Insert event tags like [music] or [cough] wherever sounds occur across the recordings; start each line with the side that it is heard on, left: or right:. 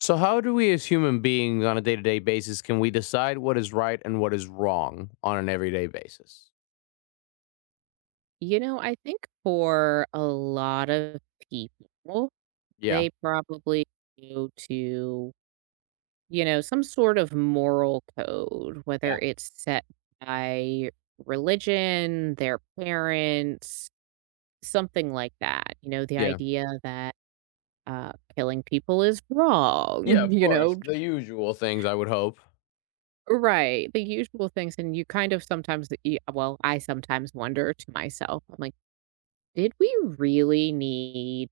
left: So, how do we as human beings on a day to day basis can we decide what is right and what is wrong on an everyday basis?
right: You know, I think for a lot of people,
left: Yeah.
right: they probably go to, some sort of moral code, whether
left: Yeah.
right: it's set by religion, their parents, something like that. You know, the
left: Yeah.
right: idea that killing people is
left: Yeah,
right: wrong, [laughs]
left: of course. The usual things, I would hope.
right: right? The usual things. And you kind of sometimes, I sometimes wonder to myself, I'm like, did we really need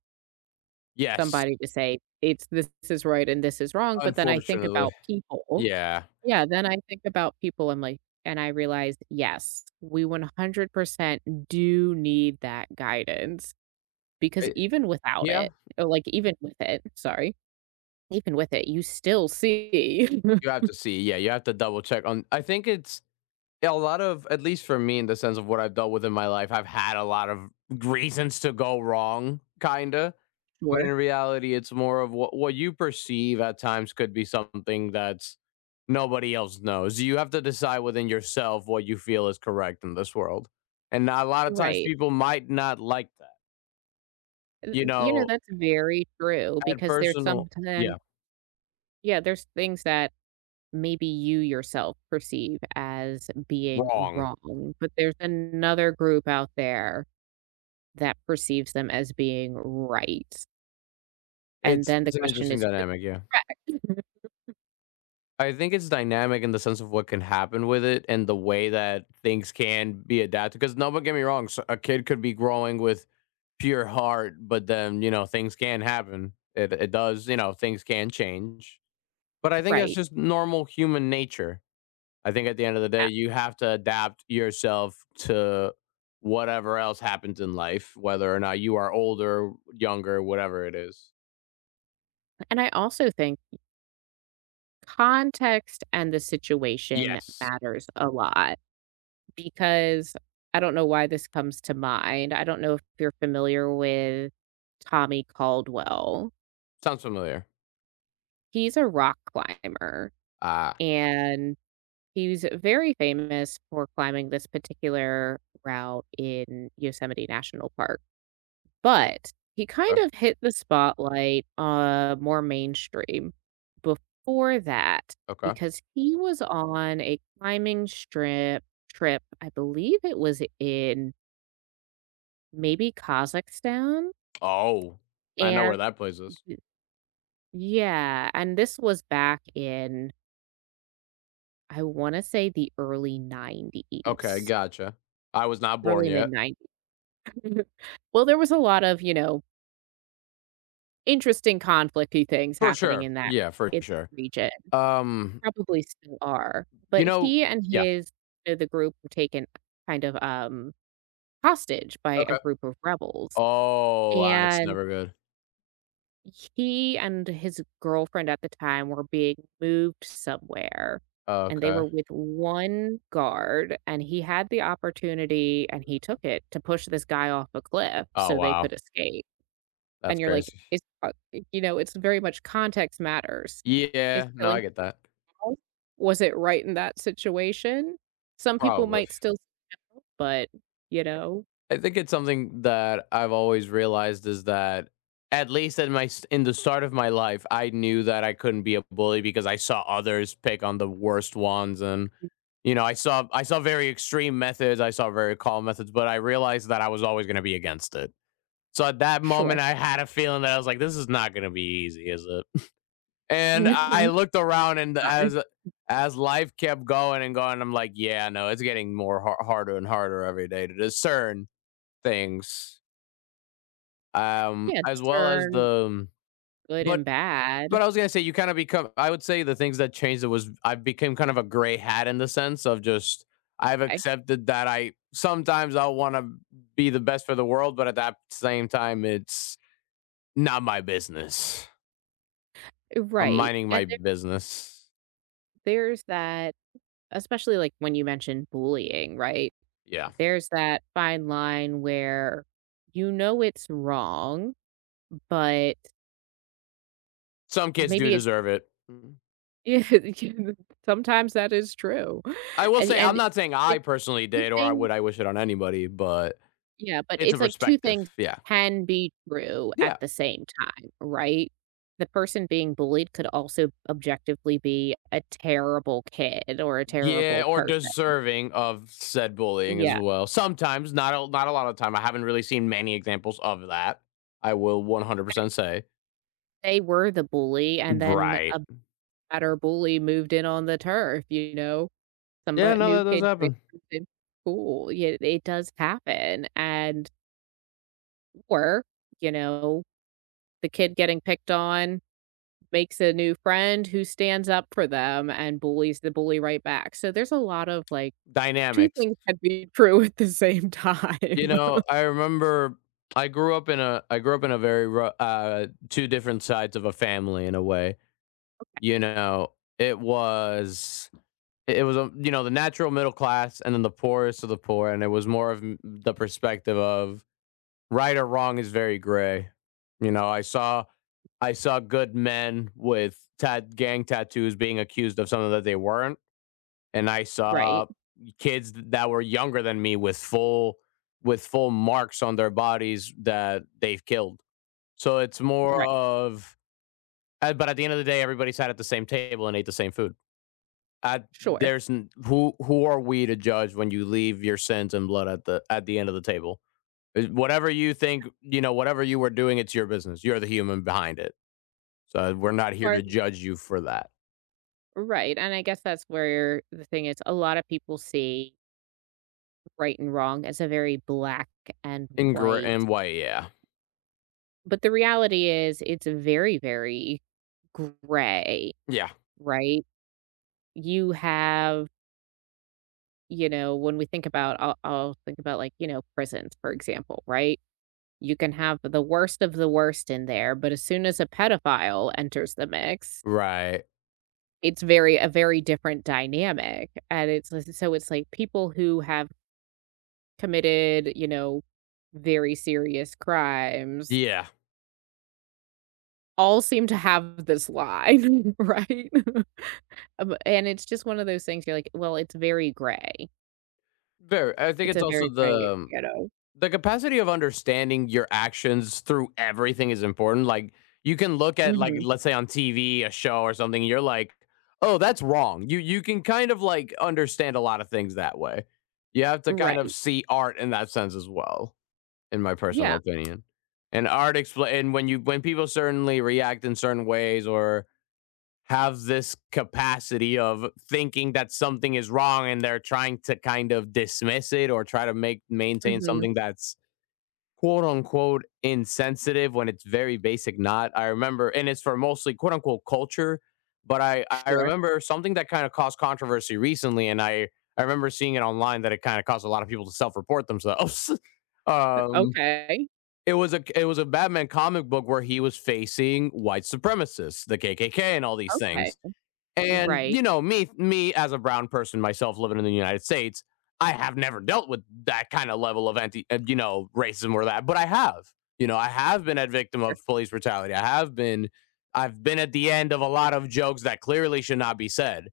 left: Yes.
right: somebody to say, "It's this is right and this is wrong," but then I think
left: Unfortunately.
right: about people.
left: Yeah.
right: Yeah, then I think about people, I'm like and I realized, yes, we 100% do need that guidance because
left: I-
right: even without
left: yeah.
right: it or, like, even with it, sorry, even with it, you still see.
left: You have
right: [laughs]
left: to see. Yeah. You have to double check on. I think it's yeah, a lot of at least for me in the sense of what I've dealt with in my life, I've had a lot of reasons to go wrong, kinda. But in
right: Sure.
left: reality, it's more of what you perceive at times could be something that's nobody else knows. You have to decide within yourself what you feel is correct in this world. And a lot of times
right: Right.
left: people might not like that.
right: Y
left: You
right: you know,
left: know,
right: that's very true
left: at
right: because there's
left: personal, yeah,
right: sometimes. Yeah, there's things that maybe you yourself perceive as being
left: wrong.
right: wrong, but there's another group out there that perceives them as being right. And
left: It's
right: then the
left: it's an
right: question
left: interesting
right: is, who's
left: dynamic, yeah.
right: right?
left: I think it's dynamic in the sense of what can happen with it and the way that things can be adapted. Because no, but get me wrong, so a kid could be growing with pure heart, but then you know things can happen. It does, you know, things can change. But I think that's
right: Right.
left: just normal human nature. I think at the end of the day,
right: Yeah.
left: you have to adapt yourself to whatever else happens in life, whether or not you are older, younger, whatever it is.
right: And I also think context and the situation
left: Yes.
right: matters a lot because I don't know why this comes to mind. I don't know if you're familiar with Tommy Caldwell.
left: Sounds familiar.
right: He's a rock climber,
left: Ah,
right: and he's very famous for climbing this particular route in Yosemite National Park, but he kind
left: okay.
right: of hit the spotlight, more mainstream before that
left: Okay.
right: because he was on a climbing strip trip, I believe it was in maybe Kazakhstan,
left: Oh, I know where
right: and
left: that place is.
right: yeah, and this was back in, I wanna say the early
left: Okay,
right: 90s,
left: gotcha. I was not born
right: early
left: yet.
right: mid-90s. [laughs] Mhm. Well, there was a lot of, you know, interesting conflicty things
left: For
right: happening
left: sure.
right: in
left: Yeah, for
right: that
left: sure.
right: region,
left: Um,
right: probably still are.
left: you
right: But
left: know,
right: he and
left: yeah,
right: his the group were taken kind of, hostage by a
left: okay.
right: group of rebels,
left: Oh, wow, that's
right: and
left: never good.
right: he and his girlfriend at the time were being moved somewhere, and they
left: Okay.
right: were with 1 guard, and he had the opportunity, and he took it, to push this guy off a cliff
left: Oh,
right: so they
left: wow.
right: could escape.
left: That's
right: And you're like,
left: crazy.
right: is you know, it's very much context matters. Is
left: Yeah, no, I
right: killing
left: get that.
right: people, was it right in that situation? Some people
left: Probably.
right: might still, but, you know,
left: I think it's something that I've always realized is that at least in in the start of my life, I knew that I couldn't be a bully because I saw others pick on the worst ones and you know, I saw very extreme methods, I saw very calm methods, but I realized that I was always going to be against it. So at that moment
right: sure. [laughs]
left: I had a feeling that I was like this is not going to be easy, is it? [laughs] And I
right: Mhm.
left: looked around and
right: Uh,
left: as life kept going and going, I'm like, yeah, no, it's getting more harder and harder every day to discern things,
right: yeah,
left: as well as
right: discern
left: the
right: good
left: but
right: and bad.
left: but I was gonna say you kinda become I would say the things that changed it was I became kind of a gray hat in the sense of just I've
right: I
left: accepted that I sometimes I'll wanna be the best for the world, but at that same time, it's not my business. I'm
right: right,
left: minding my
right: and there
left: business.
right: there's that, especially, like, when you mentioned bullying, right?
left: Yeah.
right: There's that fine line where you know it's wrong, but
left: Some kids do
right: maybe it's,
left: deserve it. Mhm.
right: yeah, [laughs] yeah, sometimes that is true,
left: I will
right: and
left: say I'm
right: and
left: not saying
right: the
left: I personally
right: 2
left: did or I
right: things
left: would I wish it on anybody, but
right: yeah, but
left: it's a
right: it's like 2
left: perspective.
right: things
left: Yeah.
right: can be true at
left: Yeah.
right: the same time, right? The person being bullied could also objectively be a terrible kid or a
left: Yeah,
right: terrible
left: or
right: person.
left: deserving of said bullying as
right: Yeah,
left: well. Sometimes, not a not a lot of the time. I haven't really seen many examples of that. I will 100% say.
right: they were the bully, and then
left: Right.
right: a better bully moved in on the turf, you know? Some
left: Yeah,
right: bu
left: no,
right: New
left: that does
right: kid
left: happen.
right: transferred in school, yeah, it does happen, and or, you know, the kid getting picked on makes a new friend who stands up for them and bullies the bully right back. So there's a lot of like 2
left: Dynamics.
right: things can be [laughs] true at the same
left: You
right: time.
left: know,
right: [laughs]
left: I remember I grew up in a I grew up in a very rou 2 different sides of a family in a way. You know, it was it was, a you know, the natural middle class and then the poorest of the poor, and it was more of m the perspective of right or wrong is very gray. You know, I saw good men with gang tattoos being accused of something that they weren't, and I
right: Right,
left: saw kids that were younger than me with full marks on their bodies that they've killed. So it's more
right: right,
left: of, but at the end of the day, everybody sat at the same table and ate the same food.
right: sure.
left: Who are we to judge when you leave your sins and blood at the end of the table? Whatever you think, you know, whatever you were doing, it's your business. You're the human behind it. So we're not here
right: Or
left: to judge you for that.
right: right, and I guess that's where the thing is a lot of people see right and wrong as a very black and
left: In
right: white,
left: in white, yeah,
right: but the reality is it's very, very gray,
left: yeah,
right: right? You have You know, when we think about I'll think about, like, you know, prisons, for example, right? You can have the worst of the worst in there, but as soon as a pedophile enters the mix,
left: right,
right: it's very a very different dynamic, and it's so it's like people who have committed, you know, very serious crimes
left: yeah.
right: all seem to have this line, [laughs] right? [laughs] And it's just one of those things you're like, "Well, it's very gray."
left: Very. I think
right: It's
left: it's
right: a
left: also
right: very gray, you know?
left: the capacity of understanding your actions through everything is important. Like you can look at like
right: Mhm.
left: let's say on TV a show or something, you're like, oh, that's wrong. You can kind of like understand a lot of things that way. You have to kind of
right: Right.
left: see art in that sense as well. In my personal
right: Yeah.
left: opinion. And art expla and when you when people certainly react in certain ways or have this capacity of thinking that something is wrong and they're trying to kind of dismiss it or try to make maintain
right: Mhm.
left: something that's quote unquote insensitive when it's very basic not. I remember and it's for mostly quote unquote culture, but I
right: Sure.
left: remember something that kind of caused controversy recently and I remember seeing it online that it kind of caused a lot of people to self-report themselves. [laughs] Um
right: Okay,
left: it was a Batman comic book where he was facing white supremacists, the KKK, and all these
right: okay.
left: things. And
right: Right.
left: you know, me as a brown person myself living in the United States, I have never dealt with that kind of level of anti you know racism or that, but I have. You know, I have been a victim of police brutality. I have been I've been at the end of a lot of jokes that clearly should not be said.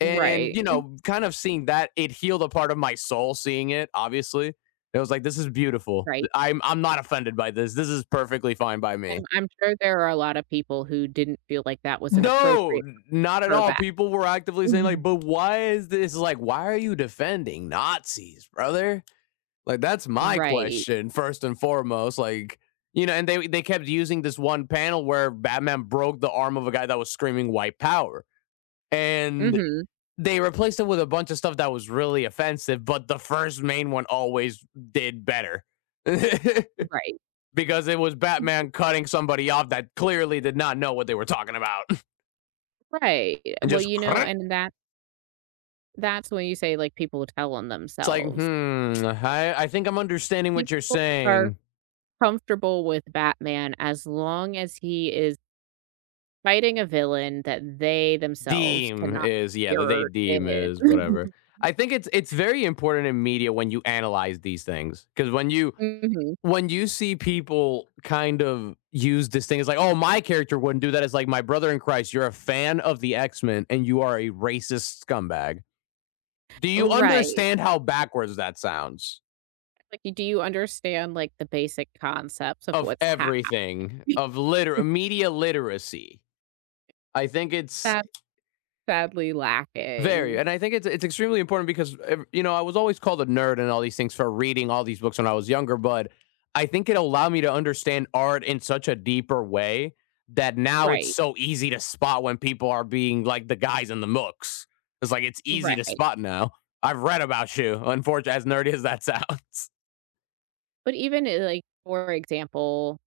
left: And,
right: Right,
left: you know, kind of seeing that, it healed a part of my soul seeing it, obviously. It was like, this is beautiful.
right: right,
left: I'm not offended by this. This is perfectly fine by me.
right: and I'm sure there are a lot of people who didn't feel like that was an
left: No,
right: appropriate
left: not at
right: her
left: all.
right: back.
left: People were actively saying, like,
right: Mhm.
left: but why is this like, why are you defending Nazis, brother? Like, that's my
right: Right.
left: question, first and foremost. Like, you know, and they kept using this one panel where Batman broke the arm of a guy that was screaming white power. And
right: Mhm.
left: they replaced it with a bunch of stuff that was really offensive, but the first main one always did better.
right: Right.
left: [laughs] because it was Batman cutting somebody off that clearly did not know what they were talking about. [laughs]
right: Right.
left: And
right: Well,
left: just
right: you know,
left: it's
right: and that's when you say, like, people tell on
left: like,
right: themselves.
left: hmm, I think I'm understanding what you're
right: People are
left: saying.
right: comfortable with Batman as long as he is fighting a villain that they themselves
left: Deem
right: cannot
left: is
right: be
left: yeah, the they
right: mirrored
left: deem
right: in.
left: is whatever.
right: [laughs]
left: I think it's very important in media when you analyze these things. Because
right: Mhm.
left: when you see people kind of use this thing as like, oh, my character wouldn't do that. It's like my brother in Christ, you're a fan of the X Men and you are a racist scumbag. Do you
right: Right.
left: understand how backwards that sounds?
right: Like, do you understand, like, the basic concepts of
left: Of
right: what's happening?
left: everything,
right: [laughs]
left: of liter media literacy. I think it's
right: That's sadly
left: very,
right: lacking.
left: and I think it's extremely important because you know I was always called a nerd and all these things for reading all these books when I was younger, but I think it allowed me to understand art in such a deeper way that now it's
right: Right,
left: so easy to spot when people are being like the guys in the mooks. It's like it's easy to
right: right.
left: spot now. I've read about you, unfortunately, as nerdy as that [laughs] sounds.
right: But even, like, for example,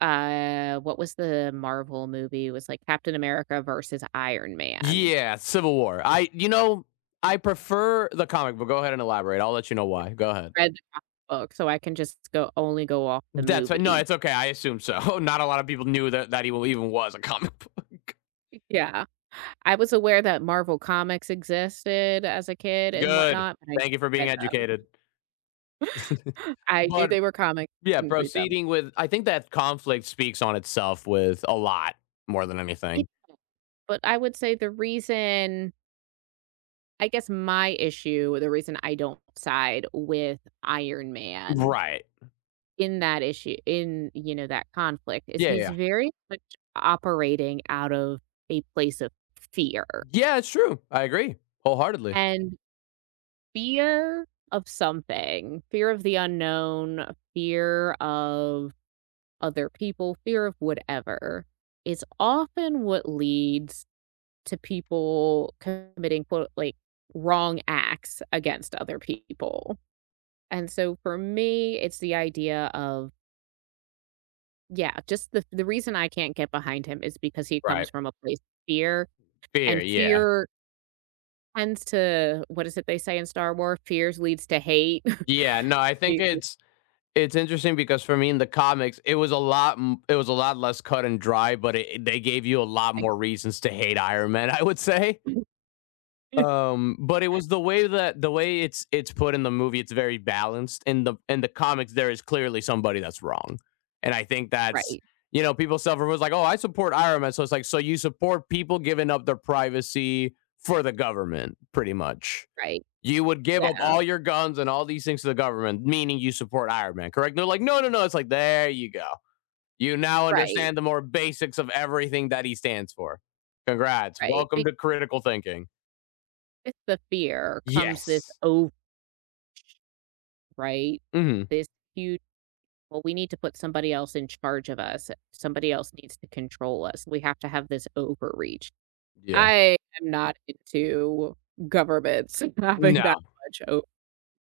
right: what was the Marvel movie? It was, like, Captain America versus Iron Man.
left: Yeah, Civil War. I you know I prefer the comic, but go ahead and elaborate. I'll let you know why. Go ahead.
right: Read the comic book, so I can just go only go off the
left: No,
right: movie.
left: it's okay. I assume so. [laughs] Not a lot of people knew that he even was a comic book.
right: Yeah. I was aware that Marvel Comics existed as a kid
left: [laughs]
right: and
left: Good.
right: whatnot, but I
left: Thank you for being
right: never read
left: educated. [laughs]
right: them. [gasps] [laughs] I knew
left: But
right: they were comics,
left: yeah,
right: didn't read them.
left: proceeding with I think that conflict speaks on itself with a lot more than
right: It
left: anything.
right: But I would say the reason, I guess my issue, the reason I don't side with Iron Man
left: Right.
right: in that issue in, you know, that conflict is
left: Yeah,
right: he's
left: yeah.
right: very much operating out of a place of fear.
left: Yeah, it's true. I agree wholeheartedly.
right: And fear of something, fear of the unknown, fear of other people, fear of whatever is often what leads to people committing quote like wrong acts against other people. And so for me, it's the idea of yeah, just the reason I can't get behind him is because he
left: Right.
right: comes from a place of fear,
left: Fear,
right: and
left: yeah.
right: fear tends to, what is it they say in Star Wars? Fears leads to hate. [laughs]
left: Yeah, no, I think
right: Hate.
left: it's interesting because for me in the comics, it was a lot it was a lot less cut and dry, but it, they gave you a lot more reasons to hate Iron Man, [laughs] I would say.
right: [laughs]
left: But it was the way that the way it's put in the movie, it's very balanced. In the comics, there is clearly somebody that's wrong. And I think that's
right: Right,
left: you know, people suffer was like, oh, I support Iron Man. So it's like, so you support people giving up their privacy for the government, pretty much.
right: right.
left: You would give up
right: Yeah,
left: all your guns and all these things to the government, meaning you support Iron Man, correct? And they're like, no, no, no. It's like, there you go. You now
right: right,
left: understand the more basics of everything that he stands for. Congrats.
right: right.
left: Welcome
right: Because
left: to critical thinking.
right: the fear comes this
left: Yes.
right: over, right?
left: Mhm.
right: This huge, well, we need to put somebody else in charge of us. Somebody else needs to control us. We have to have this overreach.
left: Yeah.
right: I am not into governments [laughs] having that
left: No.
right: much o.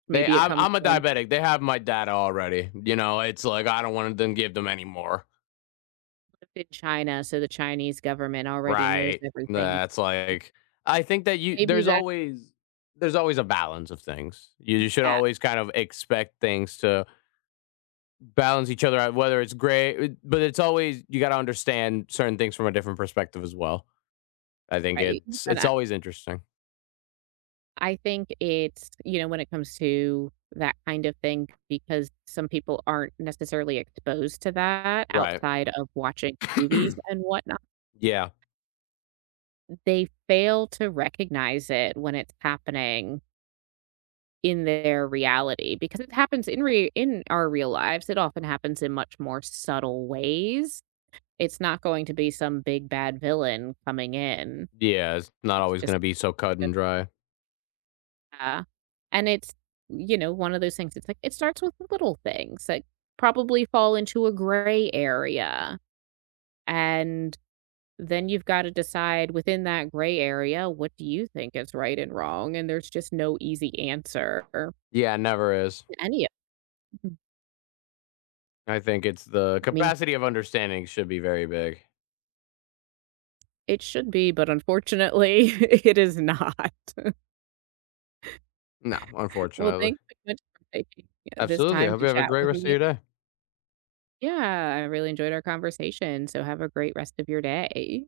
left: They
right: Maybe it comes
left: I'm a
right: from
left: diabetic. They have my data already. You know, it's like I don't wanna then give them any more.
right: in China, so the Chinese government already knows
left: Right.
right: everything.
left: That's like I think that you
right: Maybe that's
left: there's always a balance of things. You should
right: that,
left: always kind of expect things to balance each other out, whether it's great but it's always you gotta understand certain things from a different perspective as well. I think
right: right? And
left: it's
right: I
left: always interesting.
right: I think it's, you know, when it comes to that kind of thing, because some people aren't necessarily exposed to that
left: Right.
right: outside of watching movies
left: [clears throat]
right: and whatnot.
left: Yeah.
right: They fail to recognize it when it's happening in their reality because it happens in our real lives. It often happens in much more subtle ways. It's not going to be some big bad villain coming in.
left: Yeah, it's not
right: It's
left: always
right: just
left: gonna be so cut and dry.
right: yeah. And it's, you know, one of those things it's like it starts with little things that probably fall into a gray area, and then you've got to decide within that gray area, what do you think is right and wrong? And there's just no easy answer to
left: Yeah, it never is.
right: any of them.
left: I think it's the
right: I mean,
left: capacity of understanding should be very big.
right: it should be, but unfortunately, [laughs] it is not. [laughs]
left: No,
right: Well,
left: unfortunately.
right: thanks so much for taking yeah, this
left: Absolutely. I
right: time
left: hope you
right: to
left: have a
right: chat
left: great
right: with
left: rest of
right: me.
left: your day.
right: Yeah, I really enjoyed our conversation. So have a great rest of your day.